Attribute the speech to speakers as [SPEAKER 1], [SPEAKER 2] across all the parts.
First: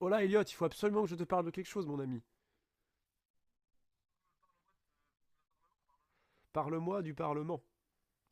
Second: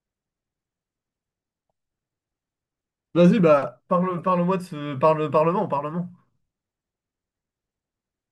[SPEAKER 1] Oh là, Elliot, il faut absolument que je te parle de quelque chose, mon ami.
[SPEAKER 2] Vas-y, bah, parlement, parlement.
[SPEAKER 1] Parle-moi du Parlement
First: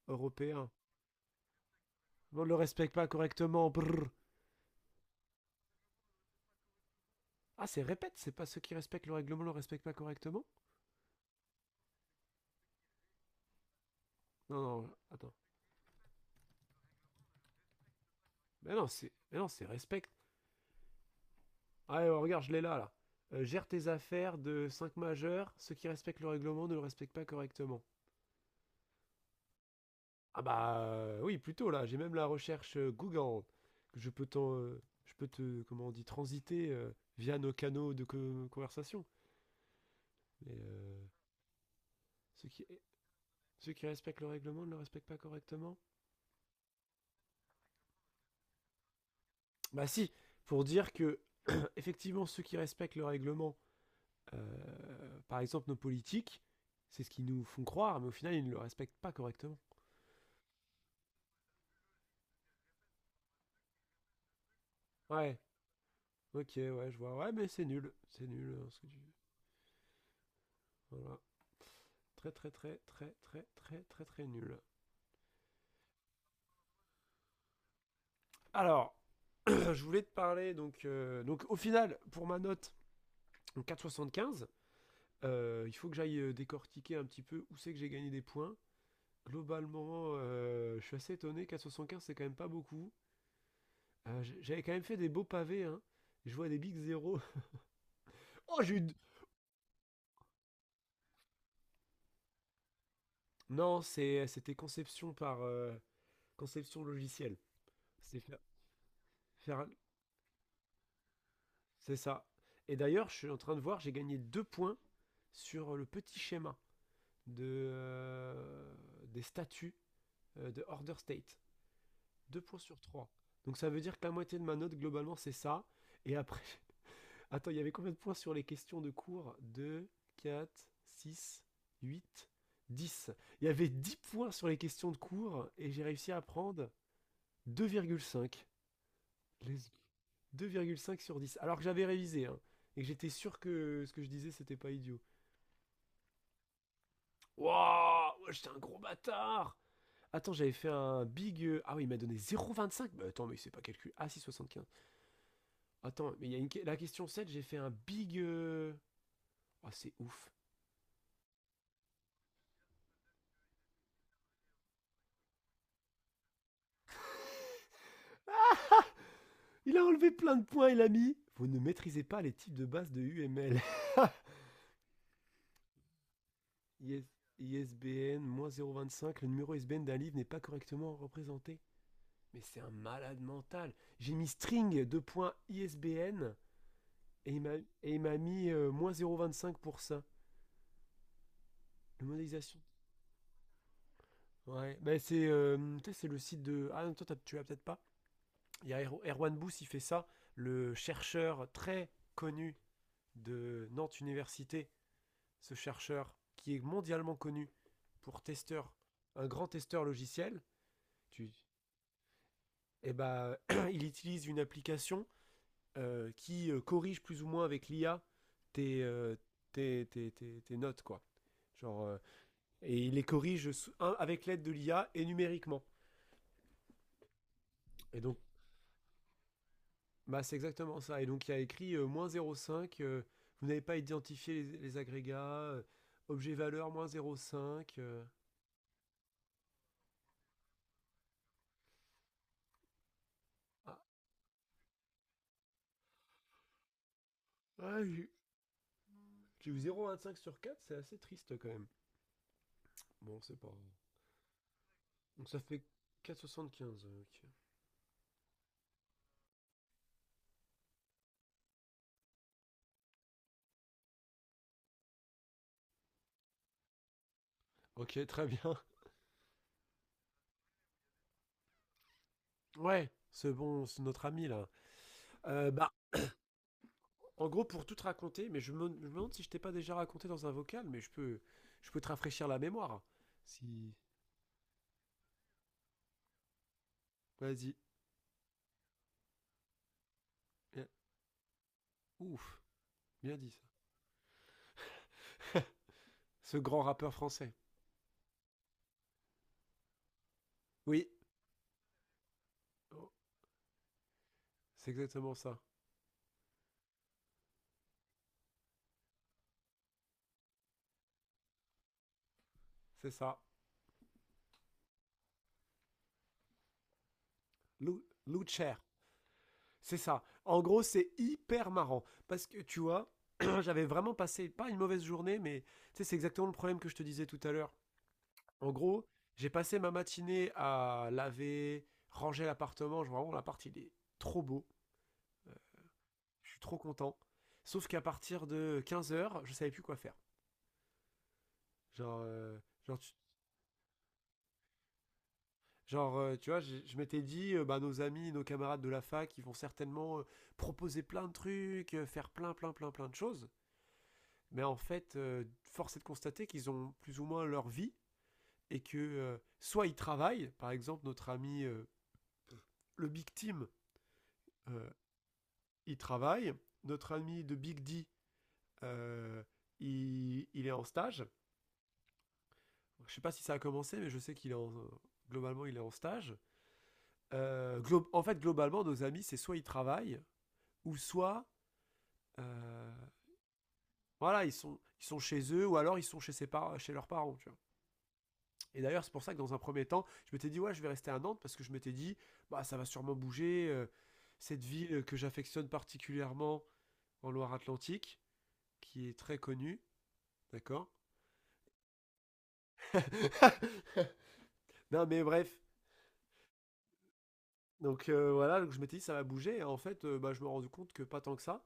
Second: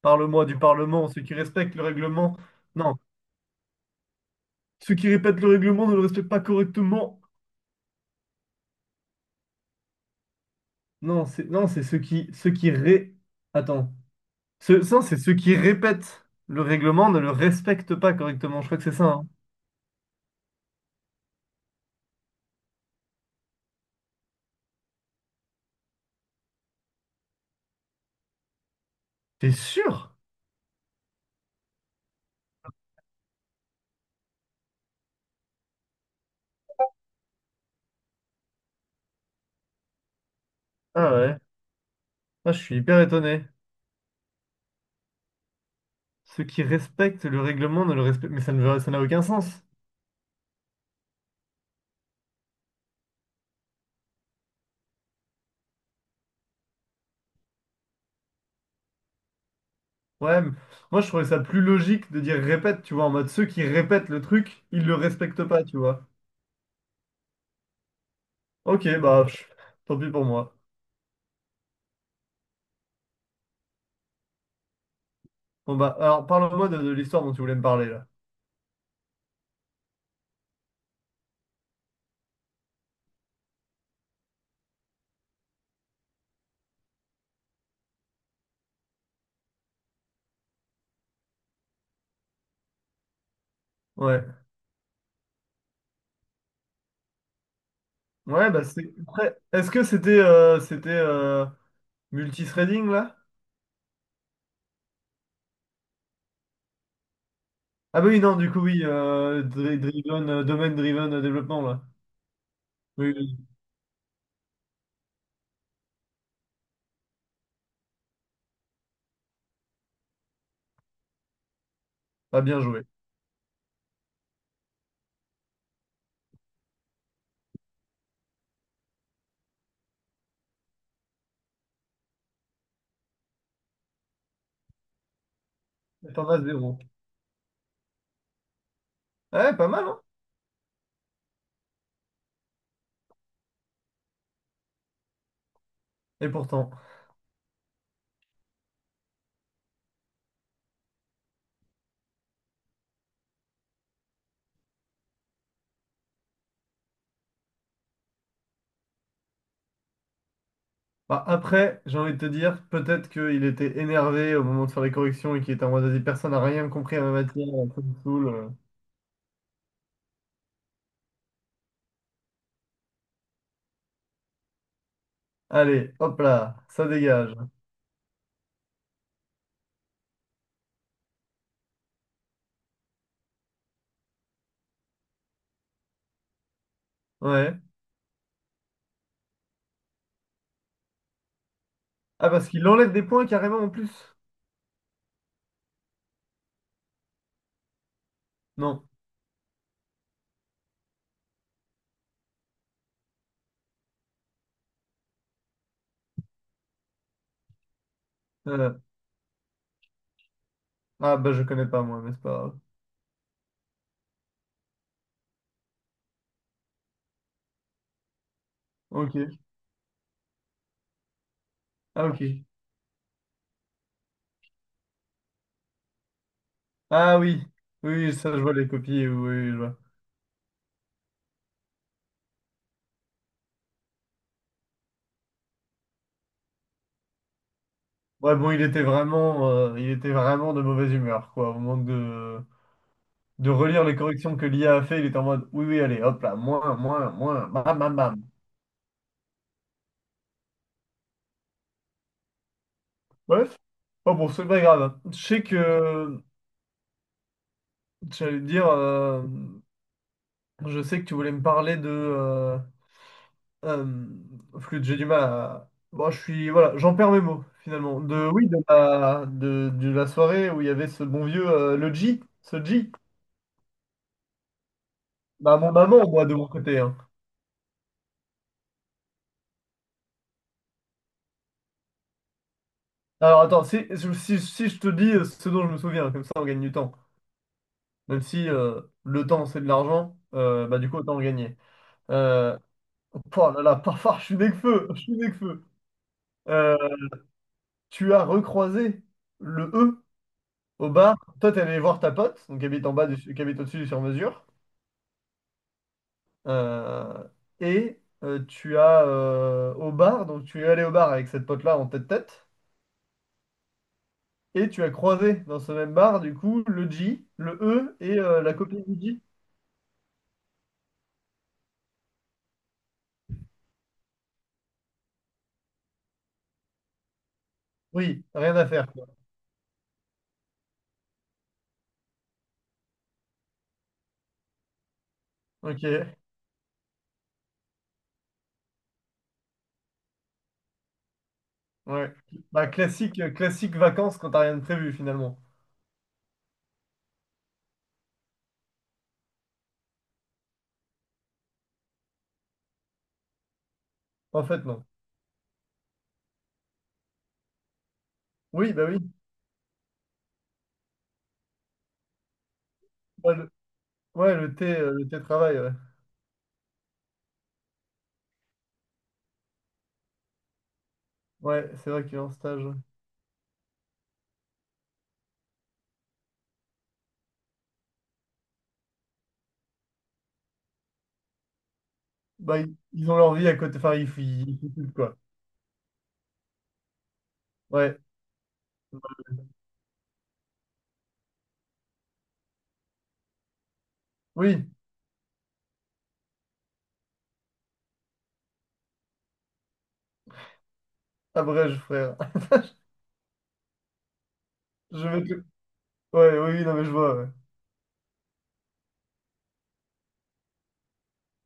[SPEAKER 2] Parle-moi du
[SPEAKER 1] européen.
[SPEAKER 2] parlement, ceux qui respectent le règlement.
[SPEAKER 1] On ne le respecte
[SPEAKER 2] Non,
[SPEAKER 1] pas correctement. Brrr.
[SPEAKER 2] ceux qui répètent le règlement ne le respectent pas correctement.
[SPEAKER 1] Ah, c'est répète, c'est pas ceux qui respectent le règlement le respectent pas correctement.
[SPEAKER 2] Non, c'est non, c'est ceux qui Attends.
[SPEAKER 1] Non, non,
[SPEAKER 2] Ça, c'est ceux
[SPEAKER 1] attends.
[SPEAKER 2] qui répètent le règlement ne le respectent pas correctement. Je
[SPEAKER 1] Mais
[SPEAKER 2] crois que
[SPEAKER 1] non,
[SPEAKER 2] c'est ça.
[SPEAKER 1] c'est,
[SPEAKER 2] Hein.
[SPEAKER 1] mais non, c'est respect. Allez, oh, regarde, je l'ai là, là. Gère tes affaires de 5 majeurs, ceux qui respectent le règlement ne le respectent pas correctement.
[SPEAKER 2] T'es sûr?
[SPEAKER 1] Ah bah oui, plutôt là, j'ai même la recherche Google, que je peux te, comment on dit, transiter via nos canaux de conversation. Mais,
[SPEAKER 2] Ah ouais.
[SPEAKER 1] ceux
[SPEAKER 2] Ah, je
[SPEAKER 1] qui...
[SPEAKER 2] suis hyper étonné.
[SPEAKER 1] Ceux qui respectent le règlement ne le respectent pas correctement.
[SPEAKER 2] Ceux qui respectent le règlement ne le respectent... Mais ça ne veut- ça n'a aucun sens.
[SPEAKER 1] Bah si, pour dire que, effectivement, ceux qui respectent le règlement, par exemple nos politiques, c'est ce qu'ils nous font croire, mais au final, ils ne le respectent pas correctement.
[SPEAKER 2] Ouais, mais moi je trouvais ça plus logique de dire répète, tu vois, en mode ceux qui répètent le truc, ils le
[SPEAKER 1] Ouais,
[SPEAKER 2] respectent pas, tu vois.
[SPEAKER 1] ok, ouais, je vois. Ouais, mais c'est nul. C'est nul, hein, ce que
[SPEAKER 2] Ok,
[SPEAKER 1] tu-
[SPEAKER 2] bah, pff, tant pis pour moi.
[SPEAKER 1] Voilà. Très, très, très, très, très, très, très, très nul.
[SPEAKER 2] Bon, bah, alors, parle-moi de l'histoire dont tu voulais me parler, là.
[SPEAKER 1] Alors, je voulais te parler, donc au final, pour ma note, donc 4,75, il faut que j'aille décortiquer un petit peu où c'est que j'ai gagné des points. Globalement, je suis assez étonné. 4,75, c'est quand même pas beaucoup. Euh,
[SPEAKER 2] Ouais.
[SPEAKER 1] j- J'avais quand même fait des beaux pavés. Hein. Je vois des big zéro.
[SPEAKER 2] Ouais,
[SPEAKER 1] Oh,
[SPEAKER 2] bah,
[SPEAKER 1] j'ai eu une-
[SPEAKER 2] Après, est-ce que c'était multithreading, là?
[SPEAKER 1] Non, c'était conception par conception logicielle.
[SPEAKER 2] Ah bah oui,
[SPEAKER 1] C'était
[SPEAKER 2] non, du coup, oui,
[SPEAKER 1] faire-
[SPEAKER 2] driven, domaine driven développement, là.
[SPEAKER 1] C'est ça. Et d'ailleurs,
[SPEAKER 2] Oui,
[SPEAKER 1] je suis en
[SPEAKER 2] oui,
[SPEAKER 1] train de voir, j'ai gagné 2 points sur le petit schéma de, euh, des statuts de Order State. Deux
[SPEAKER 2] pas
[SPEAKER 1] points
[SPEAKER 2] bien
[SPEAKER 1] sur
[SPEAKER 2] joué.
[SPEAKER 1] trois. Donc ça veut dire que la moitié de ma note, globalement, c'est ça. Et après, attends, il y avait combien de points sur les questions de cours. 2, 4, 6, 8, 10. Il y avait 10 points sur les questions de cours et j'ai réussi à
[SPEAKER 2] T'en as
[SPEAKER 1] prendre
[SPEAKER 2] zéro.
[SPEAKER 1] 2,5.
[SPEAKER 2] Ouais,
[SPEAKER 1] Les-
[SPEAKER 2] pas mal, hein?
[SPEAKER 1] Deux virgule cinq sur 10. Alors que j'avais révisé, hein, et que j'étais sûr que ce que je disais, c'était pas idiot.
[SPEAKER 2] Et pourtant.
[SPEAKER 1] Wouah ouais, j'étais un gros bâtard. Attends, j'avais fait un big... Ah oui, il m'a donné 0,25. Bah attends, mais c'est pas calcul. Ah, 6,75. Attends, mais il y a la question 7, j'ai fait un big... Oh, c'est ouf.
[SPEAKER 2] Bah, après, j'ai envie de te dire, peut-être qu'il était énervé au moment de faire les corrections et qu'il était en mode, vas-y, personne n'a rien compris à ma matière, ça me saoule.
[SPEAKER 1] Il a enlevé plein de points, il a mis. Vous ne maîtrisez pas les types de base de UML.
[SPEAKER 2] Allez, hop là, ça dégage.
[SPEAKER 1] 0,25. Le numéro ISBN d'un livre n'est pas correctement représenté. Mais c'est un malade mental. J'ai mis string de points ISBN et il m'a-
[SPEAKER 2] Ouais.
[SPEAKER 1] et il m'a mis cinq pour ça. La
[SPEAKER 2] Ah, parce
[SPEAKER 1] modélisation.
[SPEAKER 2] qu'il enlève des points carrément en plus.
[SPEAKER 1] Ouais, bah c'est tu sais, c'est le site de. Ah non, toi tu l'as peut-être pas. Il y a
[SPEAKER 2] Non.
[SPEAKER 1] Erwan Bous, il fait ça, le chercheur très connu de Nantes Université, ce chercheur qui est mondialement connu pour testeur,
[SPEAKER 2] Euh,
[SPEAKER 1] un grand testeur logiciel,
[SPEAKER 2] Ah,
[SPEAKER 1] tu...
[SPEAKER 2] bah je connais pas moi, mais c'est pas grave.
[SPEAKER 1] Eh ben, il utilise une application qui corrige plus ou moins avec l'IA tes, euh,
[SPEAKER 2] Ok.
[SPEAKER 1] tes notes, quoi. Genre,
[SPEAKER 2] Ah, ok.
[SPEAKER 1] et il les corrige un, avec l'aide de l'IA et numériquement.
[SPEAKER 2] Ah oui. Oui,
[SPEAKER 1] Et
[SPEAKER 2] oui,
[SPEAKER 1] donc,
[SPEAKER 2] ça, je vois les copies. Oui, oui, je vois.
[SPEAKER 1] bah, c'est exactement ça. Et donc, il y a écrit moins 0,5, vous n'avez pas identifié les agrégats, objet valeur moins 0,5.
[SPEAKER 2] Ouais, bon, il était vraiment de mauvaise humeur, quoi. Au moment de
[SPEAKER 1] Ah,
[SPEAKER 2] relire les corrections que l'IA a fait, il était en mode, oui, oui, allez, hop là, moins, moins, moins, bam, bam,
[SPEAKER 1] ouais,
[SPEAKER 2] bam.
[SPEAKER 1] j'ai eu 0,25 sur 4, c'est assez triste quand même. Bon, c'est pas.
[SPEAKER 2] Bref. Oh bon, c'est pas grave. Hein.
[SPEAKER 1] Donc ça fait 4,75. euh,
[SPEAKER 2] J'allais te dire, je sais que tu voulais me parler de, Euh, flûte, j'ai du mal à. Bon, je suis. Voilà, j'en perds mes mots,
[SPEAKER 1] ok.
[SPEAKER 2] finalement.
[SPEAKER 1] Ok, très bien.
[SPEAKER 2] Oui, de la soirée où il y avait ce bon vieux, ce
[SPEAKER 1] Ouais,
[SPEAKER 2] G.
[SPEAKER 1] c'est bon, c'est notre ami là.
[SPEAKER 2] Bah,
[SPEAKER 1] Bah,
[SPEAKER 2] mon maman, moi, de mon côté. Hein.
[SPEAKER 1] en gros, pour tout te raconter, mais je me demande si je t'ai pas déjà raconté dans un vocal, mais je peux te rafraîchir la mémoire.
[SPEAKER 2] Alors, attends,
[SPEAKER 1] Si.
[SPEAKER 2] si je te dis ce dont je me souviens, comme ça, on gagne du temps.
[SPEAKER 1] Vas-y.
[SPEAKER 2] Même si le temps, c'est de l'argent,
[SPEAKER 1] Bien.
[SPEAKER 2] bah, du coup, autant en gagner.
[SPEAKER 1] Ouf,
[SPEAKER 2] Euh,
[SPEAKER 1] bien dit ça.
[SPEAKER 2] oh là là, parfois, je suis né que feu, je suis né que feu.
[SPEAKER 1] Ce grand
[SPEAKER 2] Euh,
[SPEAKER 1] rappeur français.
[SPEAKER 2] Tu as recroisé le E
[SPEAKER 1] Oui,
[SPEAKER 2] au bar. Toi, t'es allé voir ta pote, donc, qui habite qui habite au-dessus du sur-mesure.
[SPEAKER 1] c'est exactement ça.
[SPEAKER 2] Euh, et tu as au bar, donc tu es allé au bar avec cette pote-là en tête-tête,
[SPEAKER 1] C'est ça.
[SPEAKER 2] et tu as croisé dans ce même bar, du coup, le J, le
[SPEAKER 1] Lou,
[SPEAKER 2] E et
[SPEAKER 1] Lou
[SPEAKER 2] la
[SPEAKER 1] Cher.
[SPEAKER 2] copine du J.
[SPEAKER 1] C'est ça. En gros, c'est hyper marrant. Parce que tu vois, j'avais vraiment passé, pas une mauvaise journée, mais tu sais, c'est exactement le problème que je te disais tout à l'heure.
[SPEAKER 2] Oui,
[SPEAKER 1] En
[SPEAKER 2] rien à
[SPEAKER 1] gros,
[SPEAKER 2] faire, quoi.
[SPEAKER 1] j'ai passé ma matinée à laver, ranger l'appartement. Vraiment, l'appart, il est trop beau. Euh,
[SPEAKER 2] Ok,
[SPEAKER 1] je suis trop content. Sauf qu'à partir de 15 heures, je savais plus quoi faire. Genre,
[SPEAKER 2] ouais.
[SPEAKER 1] euh,
[SPEAKER 2] Bah,
[SPEAKER 1] genre, tu,
[SPEAKER 2] classique vacances quand t'as rien de prévu finalement.
[SPEAKER 1] tu vois, je m'étais dit, bah, nos amis, nos camarades de la fac, ils vont certainement proposer plein de trucs, faire plein, plein, plein, plein de choses. Mais
[SPEAKER 2] En
[SPEAKER 1] en
[SPEAKER 2] fait, non.
[SPEAKER 1] fait, force est de constater qu'ils ont plus ou moins leur vie et
[SPEAKER 2] Oui,
[SPEAKER 1] que
[SPEAKER 2] bah oui.
[SPEAKER 1] soit ils travaillent, par exemple notre ami le Big
[SPEAKER 2] Ouais,
[SPEAKER 1] Team,
[SPEAKER 2] ouais, le thé,
[SPEAKER 1] euh,
[SPEAKER 2] euh, le thé travail, ouais.
[SPEAKER 1] il travaille, notre ami de Big D, euh, il est en stage.
[SPEAKER 2] Ouais, c'est vrai qu'il est en stage.
[SPEAKER 1] Je sais pas si ça a commencé, mais je sais qu'il est en, globalement il est en stage. En fait, globalement, nos amis, c'est soit ils travaillent, ou soit
[SPEAKER 2] Bah,
[SPEAKER 1] euh,
[SPEAKER 2] ils ont leur vie à côté, enfin, ils,
[SPEAKER 1] voilà,
[SPEAKER 2] ils, ils
[SPEAKER 1] ils
[SPEAKER 2] foutent,
[SPEAKER 1] sont
[SPEAKER 2] quoi.
[SPEAKER 1] chez eux, ou alors ils sont chez leurs parents. Tu vois.
[SPEAKER 2] Ouais,
[SPEAKER 1] Et d'ailleurs, c'est pour ça que dans un premier temps, je m'étais dit, ouais, je vais rester à Nantes parce que je m'étais dit, bah, ça va sûrement bouger. Cette
[SPEAKER 2] oui,
[SPEAKER 1] ville que j'affectionne particulièrement en Loire-Atlantique, qui est très connue, d'accord.
[SPEAKER 2] abrège, frère.
[SPEAKER 1] Non, mais
[SPEAKER 2] Je vais
[SPEAKER 1] bref.
[SPEAKER 2] te- Ouais, oui, oui, non, mais je vois, ouais.
[SPEAKER 1] Donc voilà, donc je m'étais dit, ça va bouger. Et en fait, bah, je me rends compte que pas tant que ça.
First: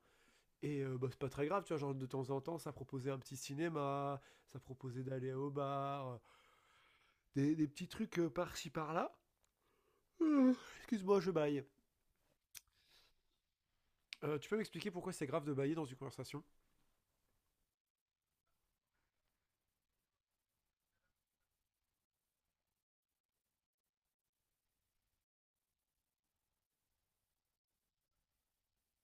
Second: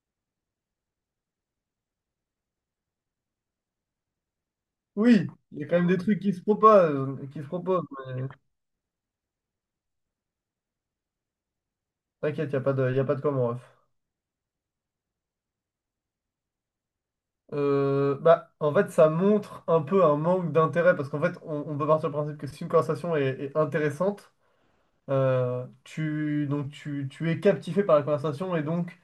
[SPEAKER 1] Et bah, c'est pas très grave, tu vois. Genre, de temps en temps, ça proposait un petit cinéma, ça proposait
[SPEAKER 2] Oui,
[SPEAKER 1] d'aller au
[SPEAKER 2] il y a quand même des
[SPEAKER 1] bar,
[SPEAKER 2] trucs qui se
[SPEAKER 1] des
[SPEAKER 2] proposent,
[SPEAKER 1] petits trucs
[SPEAKER 2] mais
[SPEAKER 1] par-ci par-là. Excuse-moi, je baille.
[SPEAKER 2] t'inquiète, il n'y a pas de, y a pas de comment, ref.
[SPEAKER 1] Tu peux m'expliquer pourquoi c'est grave de bailler dans une conversation?
[SPEAKER 2] Bah, en fait, ça montre un peu un manque d'intérêt, parce qu'en fait, on peut partir du principe que si une conversation est, est intéressante, donc tu es captivé par la conversation, et donc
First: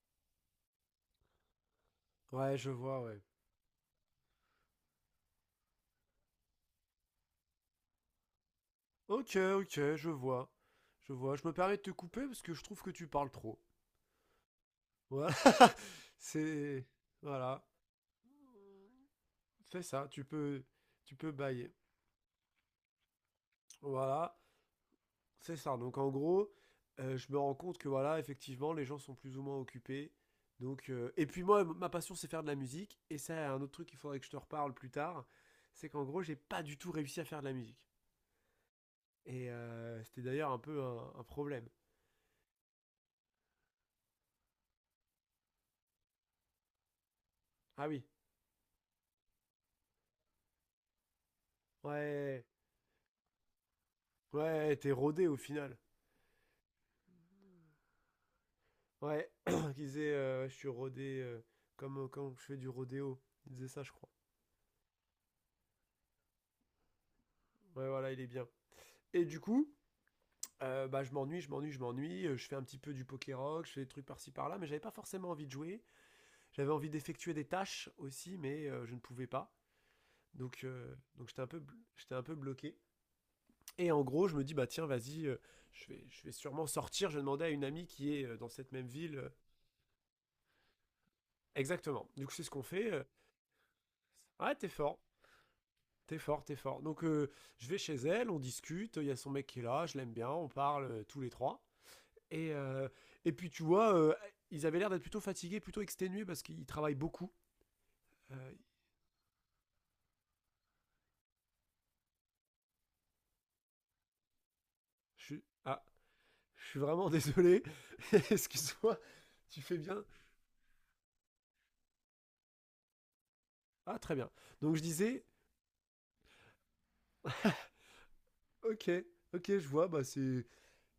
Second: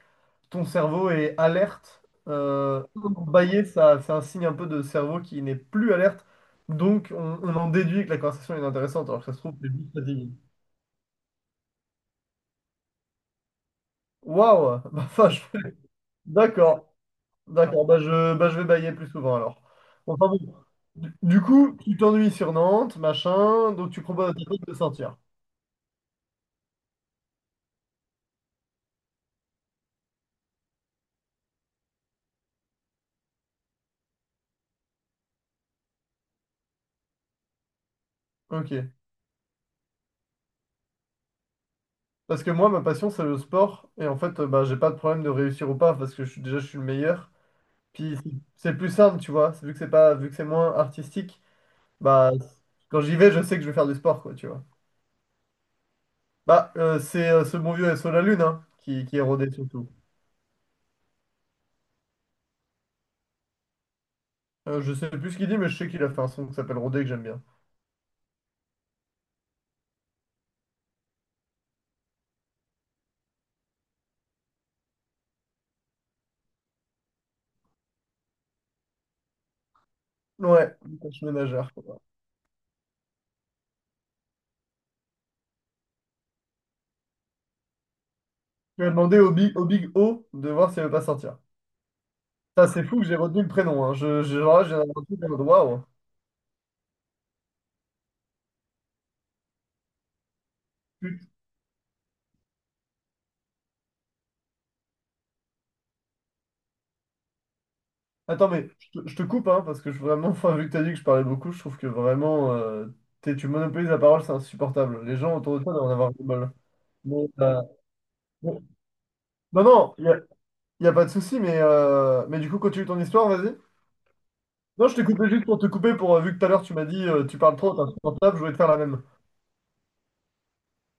[SPEAKER 2] ton cerveau est alerte.
[SPEAKER 1] Ouais, je vois, ouais.
[SPEAKER 2] Bailler, ça, c'est un signe un peu de cerveau qui n'est plus alerte, donc on en déduit que la conversation est intéressante, alors que ça
[SPEAKER 1] Ok,
[SPEAKER 2] se trouve, c'est juste
[SPEAKER 1] ok, je
[SPEAKER 2] fatigué.
[SPEAKER 1] vois. Je vois. Je me permets de te couper parce que je trouve que tu parles trop.
[SPEAKER 2] Waouh! Bah, enfin.
[SPEAKER 1] Voilà.
[SPEAKER 2] D'accord.
[SPEAKER 1] C'est. Voilà.
[SPEAKER 2] D'accord, bah je vais bailler plus souvent alors.
[SPEAKER 1] Fais ça. Tu
[SPEAKER 2] Enfin bon.
[SPEAKER 1] peux.
[SPEAKER 2] Du,
[SPEAKER 1] Tu peux
[SPEAKER 2] du
[SPEAKER 1] bailler.
[SPEAKER 2] coup, tu t'ennuies sur Nantes, machin, donc tu proposes à
[SPEAKER 1] Voilà.
[SPEAKER 2] tes potes de sortir.
[SPEAKER 1] C'est ça. Donc en gros, je me rends compte que voilà, effectivement, les gens sont plus ou moins occupés. Donc, et puis moi, ma passion, c'est faire de la musique. Et ça, un autre truc qu'il faudrait que je te reparle plus tard, c'est qu'en gros, j'ai pas du tout réussi à faire de la musique.
[SPEAKER 2] Ok.
[SPEAKER 1] Et c'était d'ailleurs un peu un problème.
[SPEAKER 2] Parce que moi, ma passion, c'est le sport. Et en fait, bah, j'ai pas de problème de réussir ou pas, parce que je suis, déjà, je suis le meilleur.
[SPEAKER 1] Ah oui,
[SPEAKER 2] Puis c'est plus simple, tu vois. Vu que c'est pas, vu que c'est moins artistique,
[SPEAKER 1] ouais. Ouais,
[SPEAKER 2] bah
[SPEAKER 1] ouais.
[SPEAKER 2] quand j'y vais, je sais que je vais faire du sport, quoi, tu vois.
[SPEAKER 1] Ouais, t'es rodé au final.
[SPEAKER 2] Bah, c'est ce bon vieux SO La Lune, hein, qui est
[SPEAKER 1] Ouais,
[SPEAKER 2] rodé
[SPEAKER 1] il
[SPEAKER 2] surtout.
[SPEAKER 1] disait je suis rodé comme quand je fais du rodéo. Il disait ça, je crois.
[SPEAKER 2] Je sais plus ce qu'il dit, mais je sais qu'il a fait un son qui s'appelle Rodé que j'aime bien.
[SPEAKER 1] Ouais, voilà, il est bien. Et du coup, bah, je m'ennuie, je m'ennuie, je m'ennuie. Je fais un petit peu du poké rock, je fais des trucs par-ci par-là, mais j'avais pas forcément envie de jouer. J'avais envie d'effectuer des tâches aussi, mais je ne pouvais pas. Donc,
[SPEAKER 2] Ouais,
[SPEAKER 1] euh,
[SPEAKER 2] tâche
[SPEAKER 1] donc j'étais un peu,
[SPEAKER 2] ménagère.
[SPEAKER 1] bl- j'étais un peu bloqué. Et en gros, je me dis bah tiens, vas-y, je vais sûrement sortir. Je demandais à une amie qui est dans cette
[SPEAKER 2] Tu
[SPEAKER 1] même
[SPEAKER 2] vas
[SPEAKER 1] ville.
[SPEAKER 2] demander au Big O de voir s'il ne veut pas sortir.
[SPEAKER 1] Exactement. Du coup, c'est ce qu'on
[SPEAKER 2] Ça, c'est
[SPEAKER 1] fait.
[SPEAKER 2] fou que j'ai retenu le prénom. Hein. Je,
[SPEAKER 1] Ouais,
[SPEAKER 2] genre là,
[SPEAKER 1] t'es
[SPEAKER 2] j'ai un
[SPEAKER 1] fort.
[SPEAKER 2] truc, waouh.
[SPEAKER 1] T'es fort, t'es fort. Donc je vais chez elle, on discute, il y a son mec qui est là, je l'aime bien, on parle tous les
[SPEAKER 2] Put-
[SPEAKER 1] trois. Et et puis tu vois, ils avaient l'air d'être plutôt fatigués, plutôt exténués parce qu'ils travaillent beaucoup.
[SPEAKER 2] Attends,
[SPEAKER 1] Euh,
[SPEAKER 2] mais je te coupe, hein, parce que je, vraiment, enfin, vu que tu as dit que je parlais beaucoup, je trouve que vraiment, tu monopolises la parole, c'est insupportable. Les
[SPEAKER 1] je
[SPEAKER 2] gens
[SPEAKER 1] suis...
[SPEAKER 2] autour de toi
[SPEAKER 1] Ah,
[SPEAKER 2] doivent en avoir du mal.
[SPEAKER 1] je suis vraiment
[SPEAKER 2] Mais,
[SPEAKER 1] désolé.
[SPEAKER 2] bon.
[SPEAKER 1] Excuse-moi, tu
[SPEAKER 2] Non,
[SPEAKER 1] fais
[SPEAKER 2] non,
[SPEAKER 1] bien.
[SPEAKER 2] y a pas de souci, mais du coup, continue ton histoire, vas-y.
[SPEAKER 1] Ah, très bien. Donc je
[SPEAKER 2] Non, je t'ai
[SPEAKER 1] disais,
[SPEAKER 2] coupé juste pour te couper, vu que tout à l'heure, tu m'as dit, tu parles trop, t'es insupportable, je voulais te faire la
[SPEAKER 1] ok,
[SPEAKER 2] même.
[SPEAKER 1] ok, je vois, bah c'est...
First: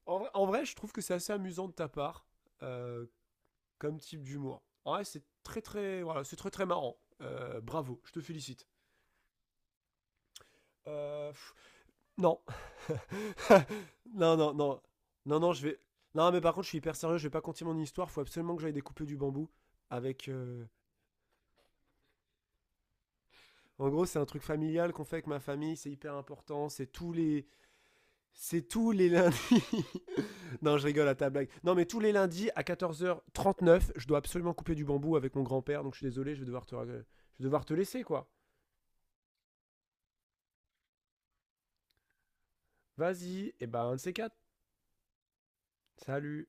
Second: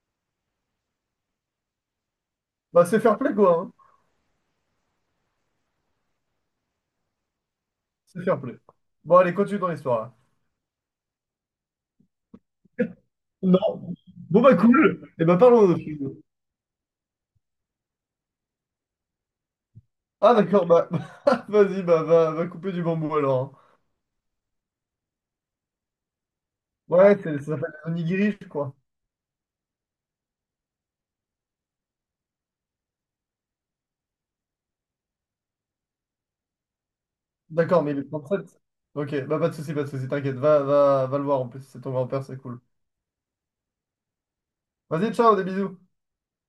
[SPEAKER 1] En vrai, je trouve que c'est assez amusant de ta part,
[SPEAKER 2] Bah, c'est
[SPEAKER 1] euh,
[SPEAKER 2] fair play, quoi. Hein.
[SPEAKER 1] comme type d'humour. En vrai, c'est très très... Voilà, c'est très très marrant. Bravo, je te
[SPEAKER 2] C'est fair play.
[SPEAKER 1] félicite.
[SPEAKER 2] Bon, allez, continue ton histoire, là.
[SPEAKER 1] Euh, pff, Non.
[SPEAKER 2] Non.
[SPEAKER 1] Non,
[SPEAKER 2] Bon
[SPEAKER 1] non,
[SPEAKER 2] bah
[SPEAKER 1] non.
[SPEAKER 2] cool. Et bah
[SPEAKER 1] Non, non, je
[SPEAKER 2] parlons de
[SPEAKER 1] vais.
[SPEAKER 2] film.
[SPEAKER 1] Non, mais par contre, je suis hyper sérieux, je vais pas continuer mon histoire. Faut absolument que j'aille découper du bambou. Avec.
[SPEAKER 2] Ah d'accord, bah vas-y, bah va couper du bambou alors.
[SPEAKER 1] En gros, c'est un truc familial qu'on fait avec ma famille, c'est hyper important. C'est
[SPEAKER 2] Hein.
[SPEAKER 1] tous
[SPEAKER 2] Ouais, ça
[SPEAKER 1] les.
[SPEAKER 2] s'appelle les onigiris,
[SPEAKER 1] C'est
[SPEAKER 2] quoi.
[SPEAKER 1] tous les lundis. Non, je rigole à ta blague. Non, mais tous les lundis à 14h39, je dois absolument couper du bambou avec mon grand-père. Donc, je suis désolé, je vais devoir te
[SPEAKER 2] D'accord, mais il
[SPEAKER 1] laisser,
[SPEAKER 2] est
[SPEAKER 1] quoi.
[SPEAKER 2] 37. Ok, bah pas de soucis, pas de soucis, t'inquiète, va, va, va le voir en plus, c'est ton grand-père, c'est cool.
[SPEAKER 1] Vas-y, et ben, un de ces quatre.
[SPEAKER 2] Vas-y, ciao, des bisous.
[SPEAKER 1] Salut.